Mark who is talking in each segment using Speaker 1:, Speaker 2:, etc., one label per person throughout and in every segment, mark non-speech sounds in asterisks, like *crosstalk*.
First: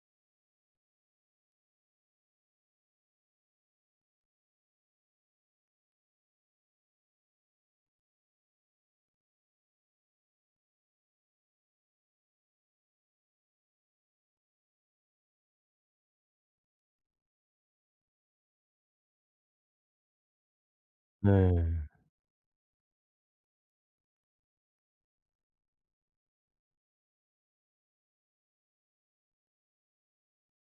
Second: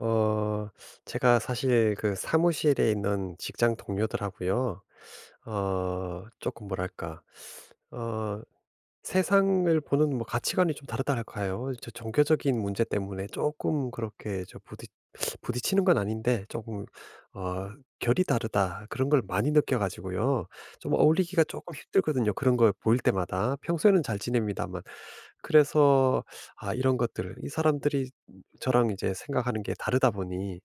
Speaker 1: 어 제가 사실 그 사무실에 있는 직장 동료들하고요. 조금 뭐랄까, 어 세상을 보는 뭐 가치관이 좀 다르달까요? 저 종교적인 문제 때문에 조금 그렇게 저 부딪 *sucks teeth* 부딪히는 건 아닌데, 조금 어 '결이 다르다.' 그런 걸 많이 느껴 가지고요. 좀 어울리기가 조금
Speaker 2: 네.
Speaker 1: 힘들거든요, 그런 걸 보일 때마다. 평소에는 잘 지냅니다만. 그래서, 아 이런 것들, 이 사람들이 저랑 이제 생각하는 게 다르다 보니,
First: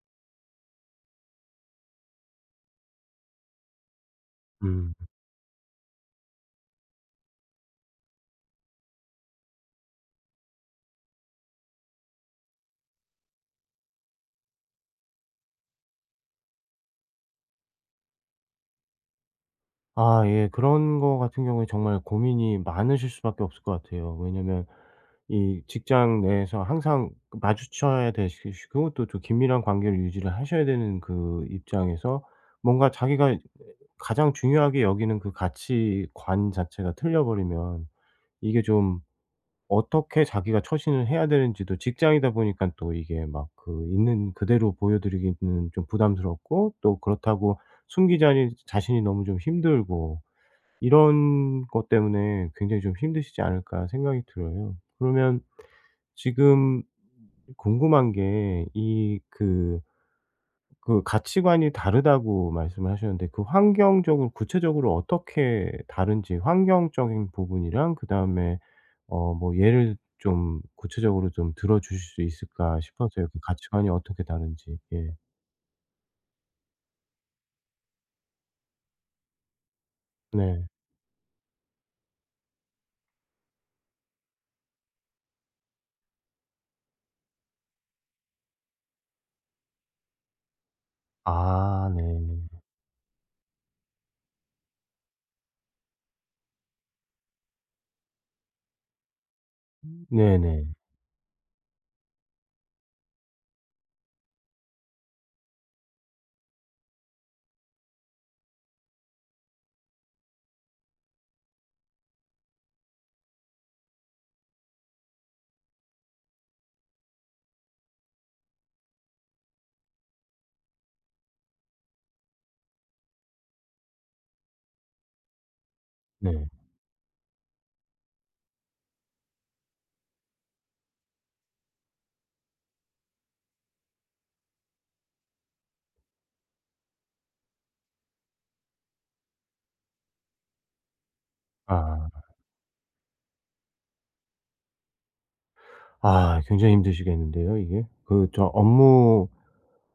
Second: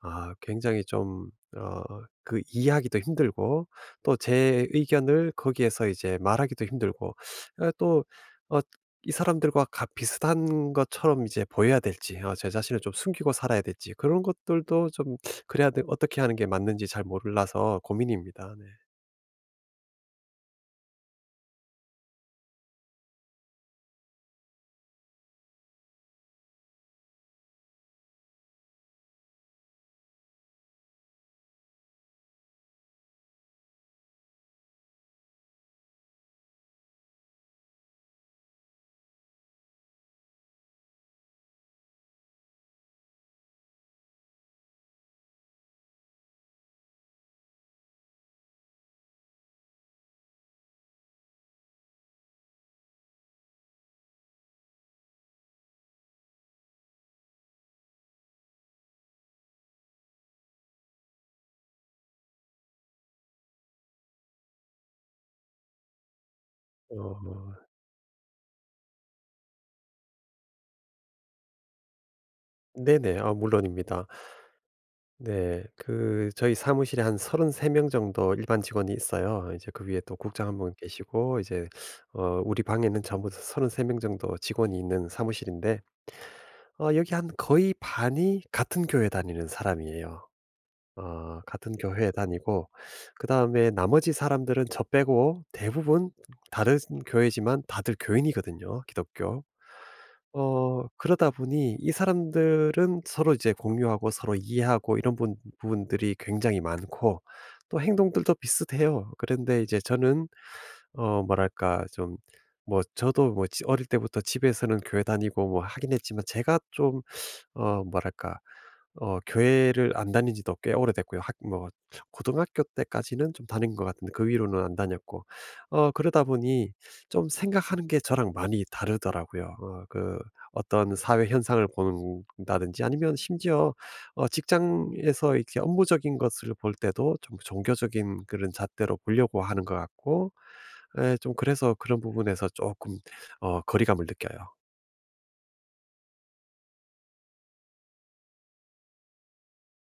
Speaker 1: 아 굉장히 좀, 어 그 이해하기도 힘들고, 또 제
Speaker 2: 음.
Speaker 1: 의견을 거기에서 이제 말하기도 힘들고, 아 또 어 이 사람들과 가 비슷한 것처럼 이제 보여야 될지, 제 자신을 좀 숨기고 살아야 될지, 그런 것들도 좀, 어떻게 하는 게 맞는지 잘 몰라서 고민입니다. 네.
Speaker 2: 아 예. 그런 거 같은 경우에 정말 고민이 많으실 수밖에 없을 것 같아요. 왜냐면 이 직장 내에서 항상 그 마주쳐야 되시 시고 또 좀 긴밀한 관계를 유지를 하셔야 되는 그 입장에서 뭔가 자기가 가장 중요하게 여기는 그 가치관 자체가 틀려 버리면 이게 좀 어떻게 자기가 처신을 해야 되는지도 직장이다 보니까 또 이게 막 그 있는 그대로 보여드리기는 좀 부담스럽고 또 그렇다고 숨기자니 자신이 너무 좀 힘들고 이런 것 때문에 굉장히 좀 힘드시지 않을까 생각이 들어요. 그러면 지금 궁금한 게이그 그 가치관이 다르다고 말씀을 하셨는데 그 환경적으로 구체적으로 어떻게 다른지 환경적인
Speaker 1: 어
Speaker 2: 부분이랑 그다음에 뭐 예를 좀 구체적으로 좀 들어 주실 수 있을까
Speaker 1: 네네.
Speaker 2: 싶어서요. 그 가치관이
Speaker 1: 물론입니다.
Speaker 2: 어떻게 다른지. 예.
Speaker 1: 네. 그 저희 사무실에 한 33명 정도 일반 직원이 있어요. 이제 그 위에 또 국장 한
Speaker 2: 네.
Speaker 1: 분 계시고 이제, 우리 방에는 전부 33명 정도 직원이 있는 사무실인데, 여기 한 거의 반이 같은 교회 다니는 사람이에요. 같은
Speaker 2: 아 네.
Speaker 1: 교회에 다니고, 그다음에 나머지 사람들은 저 빼고 대부분 다른 교회지만 다들 교인이거든요, 기독교.
Speaker 2: 네네.
Speaker 1: 그러다 보니 이 사람들은 서로 이제 공유하고 서로 이해하고 이런 분 부분들이 굉장히 많고, 또 행동들도 비슷해요. 그런데 이제 저는, 뭐랄까 좀, 뭐 저도 뭐 지 어릴 때부터 집에서는 교회 다니고 뭐 하긴 했지만, 제가 좀 뭐랄까, 교회를 안 다닌 지도 꽤 오래됐고요. 학 뭐 고등학교 때까지는 좀 다닌 것 같은데 그 위로는 안 다녔고, 그러다
Speaker 2: 네.
Speaker 1: 보니 좀 생각하는 게 저랑 많이 다르더라고요. 그 어떤 사회 현상을 본다든지, 아니면 심지어 직장에서 이렇게 업무적인 것을 볼 때도 좀 종교적인 그런 잣대로 보려고 하는 것 같고, 에 좀, 그래서 그런
Speaker 2: 아.
Speaker 1: 부분에서 조금 거리감을 느껴요.
Speaker 2: 아 굉장히 힘드시겠는데요 이게. 그 저 업무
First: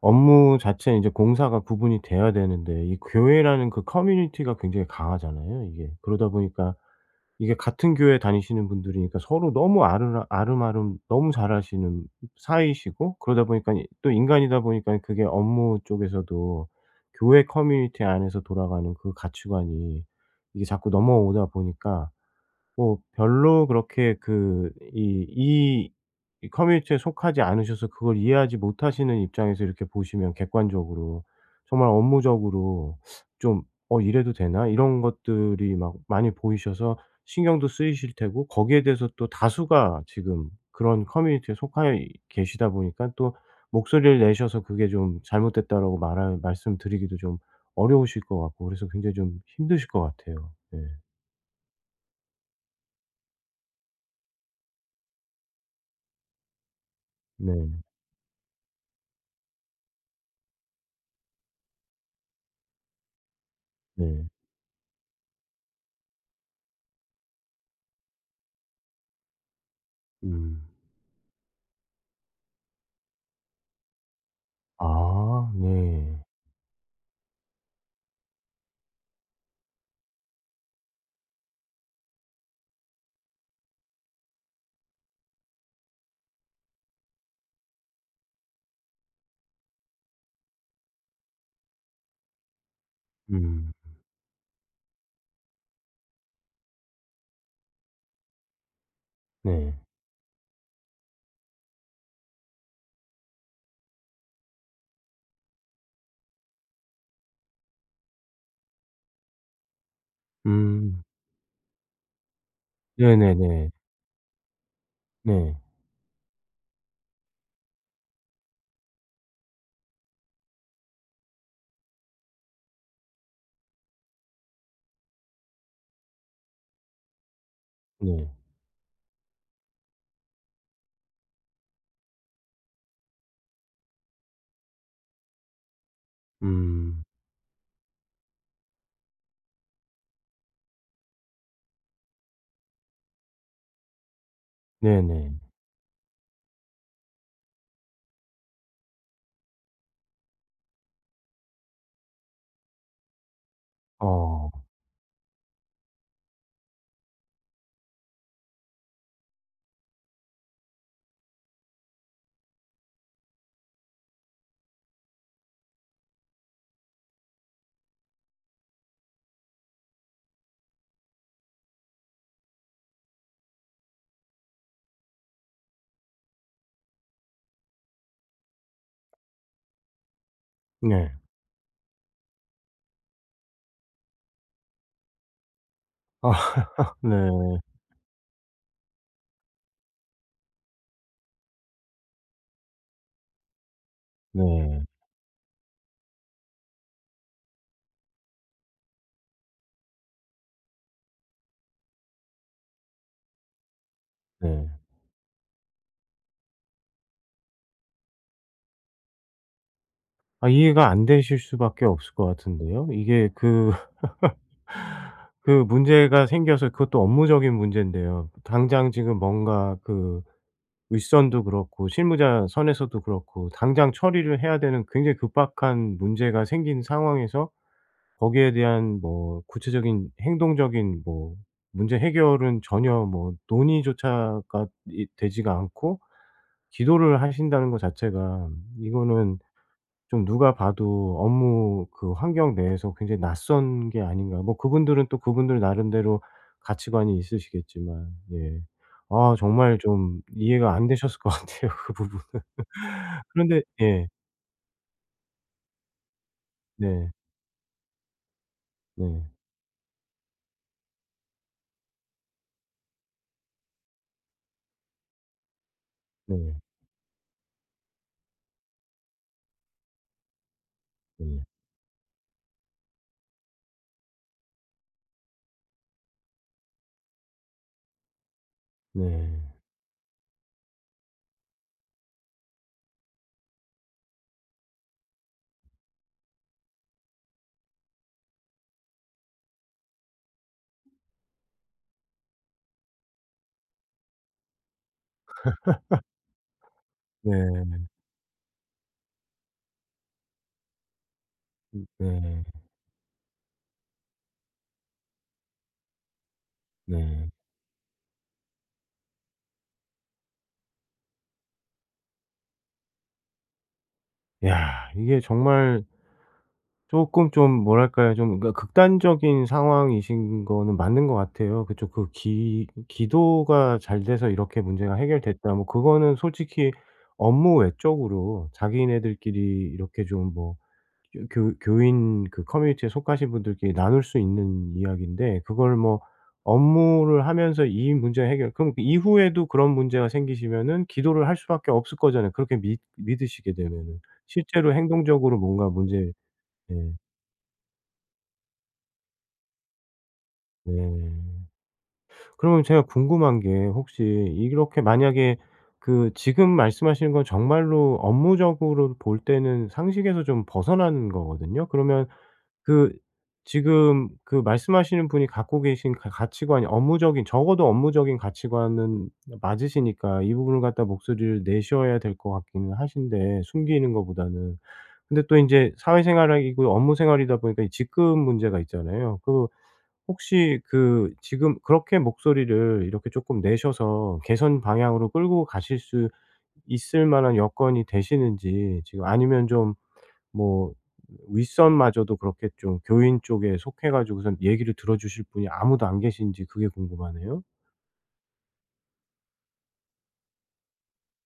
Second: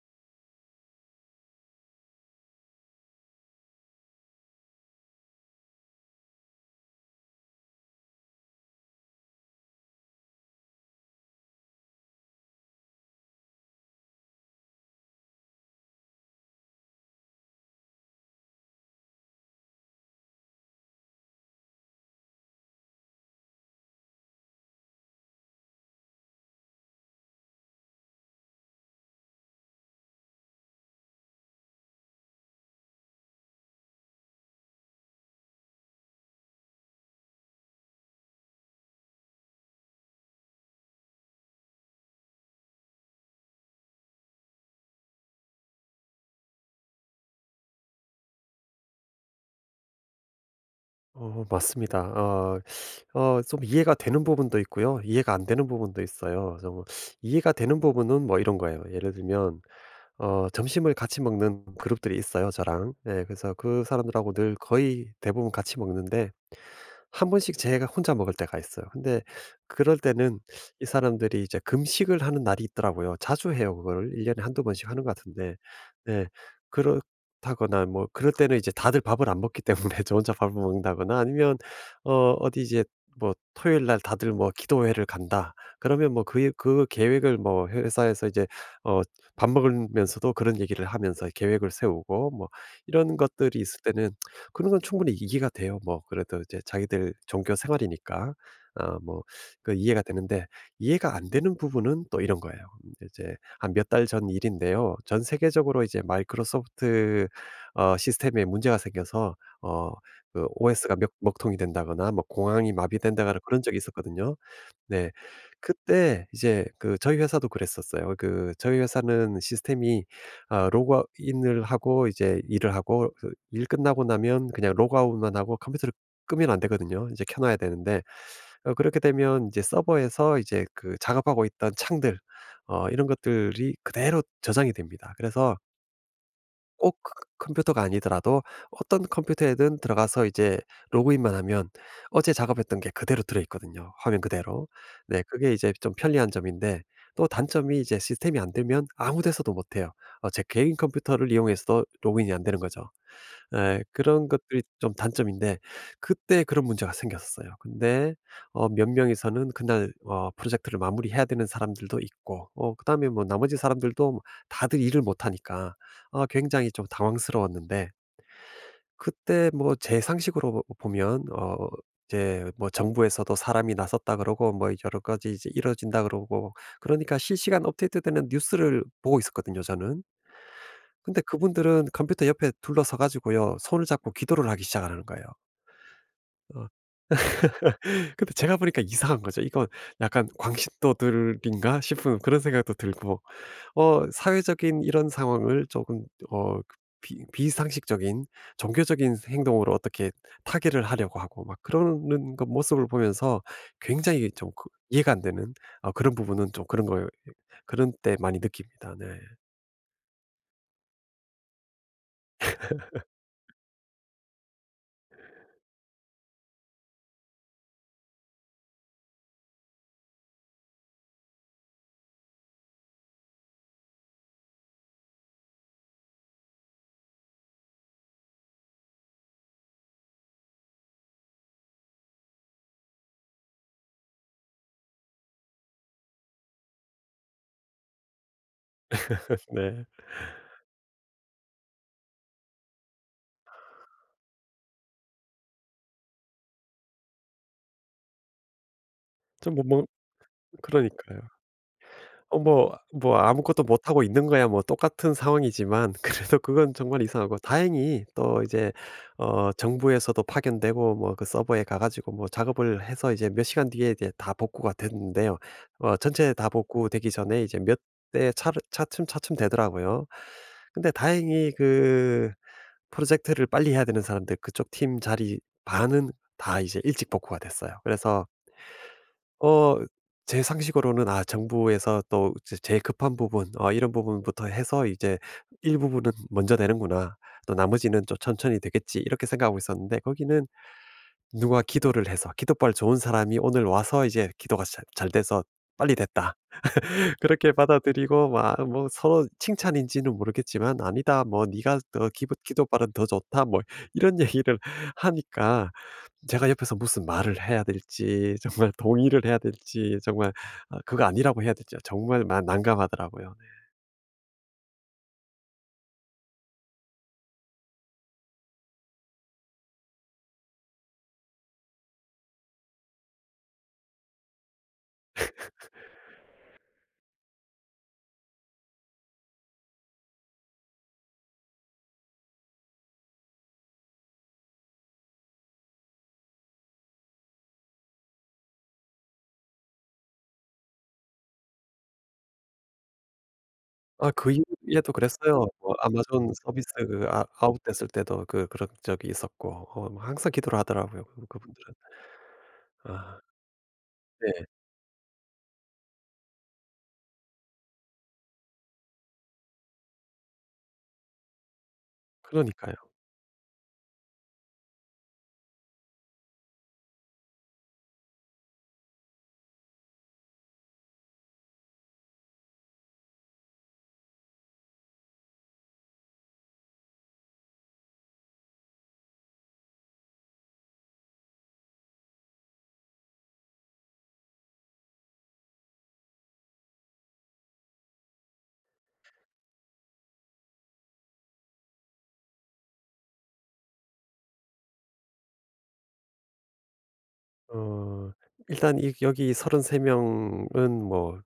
Speaker 2: 업무 자체는 이제 공사가 구분이 돼야 되는데 이 교회라는 그 커뮤니티가 굉장히 강하잖아요 이게. 그러다 보니까 이게 같은 교회 다니시는 분들이니까 서로 너무 아르라 아름아름 너무 잘 아시는 사이시고 그러다 보니까 이 또 인간이다 보니까 그게 업무 쪽에서도 교회 커뮤니티 안에서 돌아가는 그 가치관이 이게 자꾸 넘어오다 보니까 뭐 별로 그렇게 그 이 이 커뮤니티에 속하지 않으셔서 그걸 이해하지 못하시는 입장에서 이렇게 보시면 객관적으로 정말 업무적으로 좀 '어 이래도 되나?' 이런 것들이 막 많이 보이셔서 신경도 쓰이실 테고 거기에 대해서 또 다수가 지금 그런 커뮤니티에 속하여 이 계시다 보니까 또 목소리를 내셔서 "그게 좀 잘못됐다."라고 말할 말씀드리기도 좀 어려우실 것 같고 그래서 굉장히 좀 힘드실 것 같아요. 네.
Speaker 1: 맞습니다. 좀 이해가 되는 부분도 있고요. 이해가 안 되는 부분도 있어요. 좀, 이해가
Speaker 2: 네.
Speaker 1: 되는 부분은 뭐 이런 거예요. 예를 들면, 점심을 같이 먹는 그룹들이 있어요 저랑. 예, 그래서 그
Speaker 2: 네.
Speaker 1: 사람들하고 늘 거의 대부분 같이 먹는데, 한 번씩 제가 혼자 먹을 때가 있어요. 근데 그럴 때는
Speaker 2: 음.
Speaker 1: 이 사람들이 이제 금식을 하는 날이 있더라고요. 자주 해요 그거를. 1년에 한두 번씩 하는 것
Speaker 2: 아
Speaker 1: 같은데.
Speaker 2: 네.
Speaker 1: 네. 그렇다거나 뭐 그럴 때는 이제 다들 밥을 안 먹기 때문에 *laughs* 저 혼자 밥을 먹는다거나, 아니면 어디 이제 뭐 토요일 날 다들 뭐 기도회를 간다. 그러면 뭐 그 계획을 뭐 회사에서 이제 어 밥 먹으면서도 그런 얘기를 하면서 계획을 세우고 뭐, 이런 것들이
Speaker 2: 음.
Speaker 1: 있을 때는 그런 건 충분히 이해가 돼요. 뭐 그래도 이제 자기들 종교 생활이니까. 아 뭐,
Speaker 2: 네.
Speaker 1: 그 이해가 되는데, 이해가 안 되는 부분은 또 이런 거예요. 이제 한 몇 달 전 일인데요. 전 세계적으로 이제 마이크로소프트 시스템에 문제가 생겨서, 어 그 OS가
Speaker 2: 음.
Speaker 1: 몇 먹통이 된다거나 뭐 공항이 마비된다거나 그런
Speaker 2: 네네네.
Speaker 1: 적이 있었거든요. 네.
Speaker 2: 네.
Speaker 1: 그때 이제 그 저희 회사도 그랬었어요. 그 저희 회사는 시스템이, 아 로그아웃인을 하고 이제 일을 하고 그일 끝나고 나면 그냥 로그아웃만 하고 컴퓨터를 끄면 안 되거든요. 이제 켜 놔야 되는데,
Speaker 2: 네.
Speaker 1: 그렇게 되면 이제 서버에서 이제 그 작업하고 있던 창들, 이런 것들이 그대로 저장이 됩니다. 그래서 꼭
Speaker 2: 음.
Speaker 1: 그 컴퓨터가 아니더라도 어떤 컴퓨터에든 들어가서 이제 로그인만 하면 어제 작업했던 게 그대로 들어 있거든요, 화면 그대로. 네.
Speaker 2: 네네.
Speaker 1: 그게 이제 좀 편리한 점인데, 또 단점이 이제 시스템이 안 되면 아무 데서도 못 해요. 제 개인 컴퓨터를 이용해서도 로그인이 안 되는 거죠. 예. 그런
Speaker 2: 어
Speaker 1: 것들이 좀 단점인데, 그때 그런 문제가 생겼었어요. 근데 몇 명이서는 그날 프로젝트를 마무리해야 되는 사람들도 있고, 그다음에 뭐 나머지 사람들도 뭐 다들 일을 못 하니까 아 굉장히 좀 당황스러웠는데, 그때 뭐 제 상식으로 보 보면, 이제 뭐 정부에서도 "사람이 나섰다." 그러고, 뭐 여러 가지 이제 "이뤄진다." 그러고, 그러니까 실시간 업데이트되는 뉴스를 보고 있었거든요 저는.
Speaker 2: 네.
Speaker 1: 근데 그분들은 컴퓨터 옆에 둘러서 가지고요, 손을 잡고 기도를 하기 시작하는 거예요.
Speaker 2: 아
Speaker 1: 어.
Speaker 2: *laughs* 네.
Speaker 1: *laughs* 근데 제가 보니까 이상한 거죠. 이건 약간 광신도들인가 싶은 그런 생각도 들고, 사회적인
Speaker 2: 네.
Speaker 1: 이런 상황을 조금 그 비 비상식적인 종교적인 행동으로 어떻게 타개를 하려고 하고 막 그러는 그 모습을 보면서 굉장히 좀 그
Speaker 2: 네.
Speaker 1: 이해가 안 되는, 그런 부분은, 좀 그런 거에, 그런 때 많이 느낍니다. 네.
Speaker 2: 아 이해가 안 되실 수밖에 없을 것 같은데요. 이게 그 *laughs* 그 문제가 생겨서 그것도 업무적인 문제인데요. 당장 지금 뭔가 그 윗선도 그렇고 실무자 선에서도 그렇고 당장 처리를 해야 되는 굉장히 급박한 문제가 생긴 상황에서 거기에 대한 뭐 구체적인 행동적인 뭐 문제 해결은 전혀 뭐 논의조차가 이 되지가 않고 기도를 하신다는 것 자체가 이거는
Speaker 1: 네.
Speaker 2: 좀 누가 봐도 업무 그 환경 내에서 굉장히 낯선 게 아닌가. 뭐 그분들은 또 그분들 나름대로 가치관이 있으시겠지만 예. 아
Speaker 1: 좀 뭐
Speaker 2: 정말
Speaker 1: 뭐,
Speaker 2: 좀 이해가 안 되셨을
Speaker 1: 그러니까요.
Speaker 2: 것 같아요, *laughs* 그 부분은.
Speaker 1: 뭐 뭐
Speaker 2: *laughs* 그런데
Speaker 1: 아무것도 못 하고
Speaker 2: 예.
Speaker 1: 있는 거야 뭐 똑같은 상황이지만, *laughs* 그래도 그건 정말
Speaker 2: 네.
Speaker 1: 이상하고, 다행히 또 이제
Speaker 2: 네.
Speaker 1: 정부에서도 파견되고 뭐 그 서버에 가 가지고 뭐 작업을 해서 이제 몇 시간 뒤에 이제 다 복구가 됐는데요. 전체 다
Speaker 2: 네.
Speaker 1: 복구되기 전에 이제 몇 대 차 차츰차츰 되더라고요. 근데
Speaker 2: 네.
Speaker 1: 다행히 그 프로젝트를 빨리 해야 되는 사람들 그쪽 팀 자리 반은 다 이제 일찍 복구가 됐어요. 그래서
Speaker 2: 네.
Speaker 1: 어 제 상식으로는, 아 정부에서 또 제 제일 급한 부분 이런 부분부터 해서 이제 일부분은 먼저 되는구나, 또 나머지는 좀 천천히 되겠지, 이렇게 생각하고 있었는데, 거기는 누가 기도를 해서 기도발 좋은 사람이 오늘 와서 이제 기도가 잘 돼서 "빨리 됐다." *laughs* 그렇게
Speaker 2: 네.
Speaker 1: 받아들이고 막, 뭐 서로 칭찬인지는 모르겠지만, "아니다. 뭐 네가 더 기
Speaker 2: 네.
Speaker 1: 기도발은 더 좋다." 뭐 이런 얘기를 *laughs* 하니까, 제가 옆에서 무슨
Speaker 2: 네.
Speaker 1: 말을 해야 될지, *laughs* 정말 동의를 해야 될지, 정말 아 그거 아니라고 해야 될지, 정말 마 난감하더라고요. 네.
Speaker 2: 야 이게 정말 조금 좀 뭐랄까요? 좀 그러니까 극단적인 상황이신 거는 맞는 것 같아요. 그쪽 그 기 기도가 잘 돼서 이렇게 문제가 해결됐다 뭐 그거는 솔직히 업무 외적으로 자기네들끼리 이렇게 좀뭐 교 교인 그 커뮤니티에 속하신 분들끼리 나눌 수 있는 이야기인데 그걸 뭐 업무를 하면서 이 문제 해결 그럼 그 이후에도 그런 문제가 생기시면은 기도를 할 수밖에 없을 거잖아요, 그렇게 믿 믿으시게 되면은.
Speaker 1: 아 그
Speaker 2: 실제로
Speaker 1: 이후에도
Speaker 2: 행동적으로
Speaker 1: 그랬어요.
Speaker 2: 뭔가
Speaker 1: 뭐
Speaker 2: 문제
Speaker 1: 아마존 서비스
Speaker 2: 예.
Speaker 1: 그 아웃됐을 때도 그런 적이 있었고, 뭐 항상 기도를
Speaker 2: 네.
Speaker 1: 하더라고요 그
Speaker 2: 네.
Speaker 1: 그분들은.
Speaker 2: 그러면 제가
Speaker 1: 아
Speaker 2: 궁금한 게 혹시
Speaker 1: 네.
Speaker 2: 이렇게 만약에 그 지금 말씀하시는 건 정말로 업무적으로 볼 때는 상식에서 좀 벗어난 거거든요. 그러면
Speaker 1: 그러니까요.
Speaker 2: 그 지금 그 말씀하시는 분이 갖고 계신 가 가치관이 업무적인 적어도 업무적인 가치관은 맞으시니까 이 부분을 갖다 목소리를 내셔야 될 것 같기는 하신데 숨기는 것보다는. 근데 또 이제 사회생활이고 업무 생활이다 보니까 이 직급 문제가 있잖아요. 그 혹시 그 지금 그렇게 목소리를 이렇게 조금 내셔서 개선 방향으로 끌고 가실 수 있을 만한 여건이 되시는지 지금 아니면 좀 뭐 윗선마저도 그렇게 좀 교인 쪽에 속해 가지고선 얘기를 들어 주실 분이 아무도 안 계신지 그게 궁금하네요.
Speaker 1: 어 일단 이 여기 33명은 뭐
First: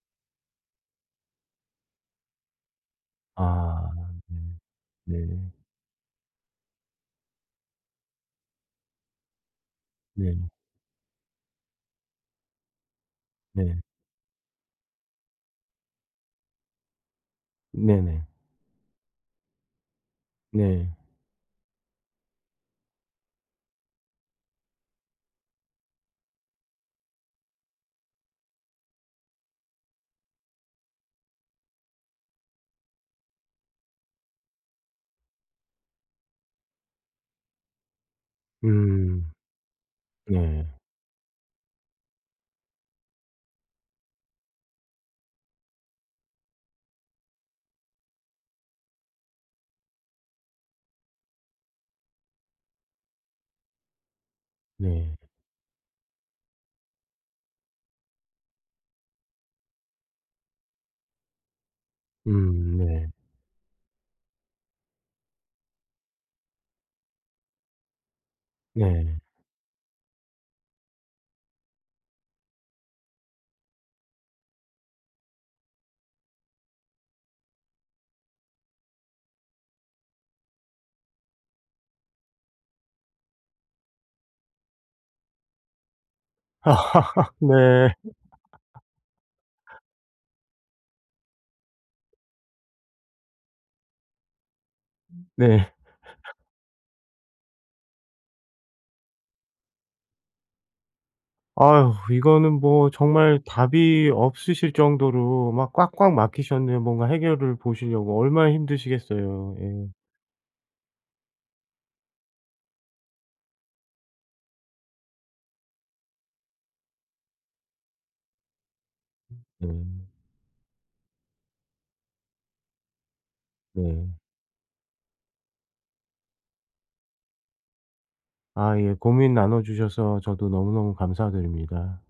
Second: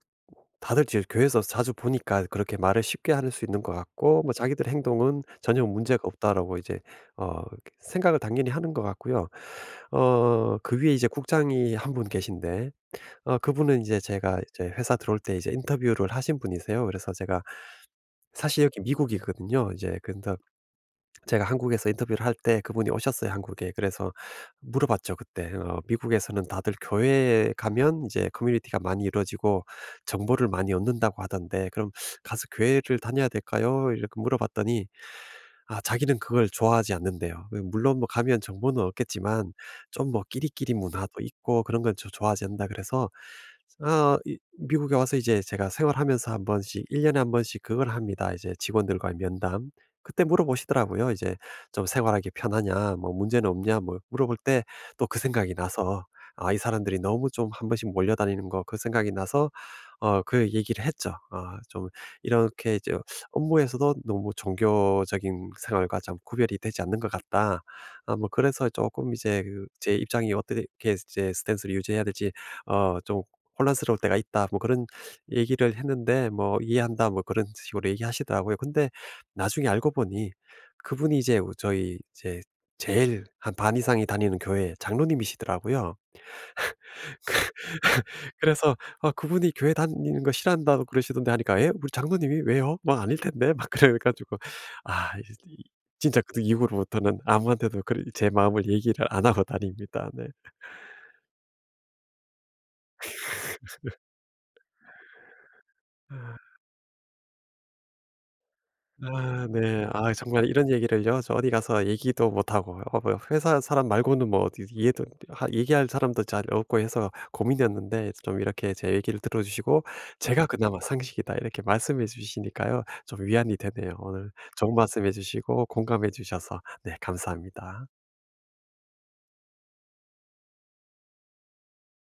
Speaker 1: 다들 이제 교회에서 자주 보니까 그렇게 말을 쉽게 할 수 있는 것
Speaker 2: 아
Speaker 1: 같고, 뭐 자기들
Speaker 2: 네.
Speaker 1: 행동은
Speaker 2: 네.
Speaker 1: 전혀 문제가 없다라고 이제 어 생각을 당연히 하는 것 같고요.
Speaker 2: 네.
Speaker 1: 그 위에 이제 국장이 한 분 계신데,
Speaker 2: 네.
Speaker 1: 그분은 이제 제가 이제 회사 들어올 때 이제 인터뷰를 하신 분이세요. 그래서 제가
Speaker 2: 네. 네.
Speaker 1: 사실 여기 미국이거든요. 이제 근데
Speaker 2: 네,
Speaker 1: 제가 한국에서 인터뷰를 할 때 그분이 오셨어요, 한국에. 그래서 물어봤죠, 그때. 미국에서는 다들 교회에 가면 이제 커뮤니티가 많이 이루어지고 정보를 많이 얻는다고 하던데, 그럼 가서 교회를 다녀야 될까요? 이렇게 물어봤더니, 아, 자기는 그걸 좋아하지 않는데요. 그 물론 뭐 가면 정보는
Speaker 2: 음.
Speaker 1: 얻겠지만, 좀 뭐
Speaker 2: 네.
Speaker 1: 끼리끼리 문화도 있고 그런 건 좋아하지 않는다, 그래서, 아 이 미국에 와서 이제 제가 생활하면서, 한 번씩 1년에 한 번씩 그걸 합니다, 이제 직원들과의 면담. 그때 물어보시더라고요, 이제. "좀 생활하기 편하냐?" 뭐 "문제는 없냐?" 뭐 물어볼 때 또
Speaker 2: 네.
Speaker 1: 그 생각이 나서, '아 이 사람들이 너무 좀 한 번씩 몰려다니는 거.' 그 생각이 나서, 그 얘기를 했죠. 아 좀 이렇게 이제
Speaker 2: 네.
Speaker 1: "업무에서도 너무 종교적인 생활과 좀 구별이 되지 않는 것 같다. 아 뭐, 그래서 조금
Speaker 2: 네.
Speaker 1: 이제 그 제 입장이 어떻게 이제 스탠스를 유지해야 될지 어좀 혼란스러울 때가 있다." 뭐 그런 얘기를 했는데, 뭐 "이해한다." 뭐 그런 식으로 얘기하시더라고요. 근데 나중에 알고 보니, 그분이 이제 우 저희 이제 제일 한 반 이상이 다니는 교회 장로님이시더라고요.
Speaker 2: *laughs* 네.
Speaker 1: 그래서 "아 그분이 교회 다니는 거 싫어한다고 그러시던데." 하니까, "에? 우리 장로님이 왜요? 막 아닐 텐데." *laughs* 막 그래 가지고, 아 이
Speaker 2: 네.
Speaker 1: 진짜 그 이후로부터는 아무한테도 그런 제 마음을 얘기를 안 하고 다닙니다. 네.
Speaker 2: 아유 이거는 뭐 정말 답이 없으실 정도로 막 꽉꽉 막히셨네요. 뭔가 해결을 보시려고 얼마나
Speaker 1: 아
Speaker 2: 힘드시겠어요. 예.
Speaker 1: 네. 아 정말 이런 얘기를요, 저 어디 가서 얘기도 못하고, 뭐 회사 사람 말고는 뭐 어디 이해도 하 얘기할 사람도 잘 없고 해서 고민이었는데, 좀 이렇게 제 얘기를 들어
Speaker 2: 네.
Speaker 1: 주시고 제가 그나마 상식이다 이렇게 말씀해 주시니까요, 좀 위안이 되네요.
Speaker 2: 네.
Speaker 1: 오늘 좋은 말씀해 주시고 공감해 주셔서, 네 감사합니다.
Speaker 2: 아 예. 고민 나눠 주셔서 저도 너무너무 감사드립니다.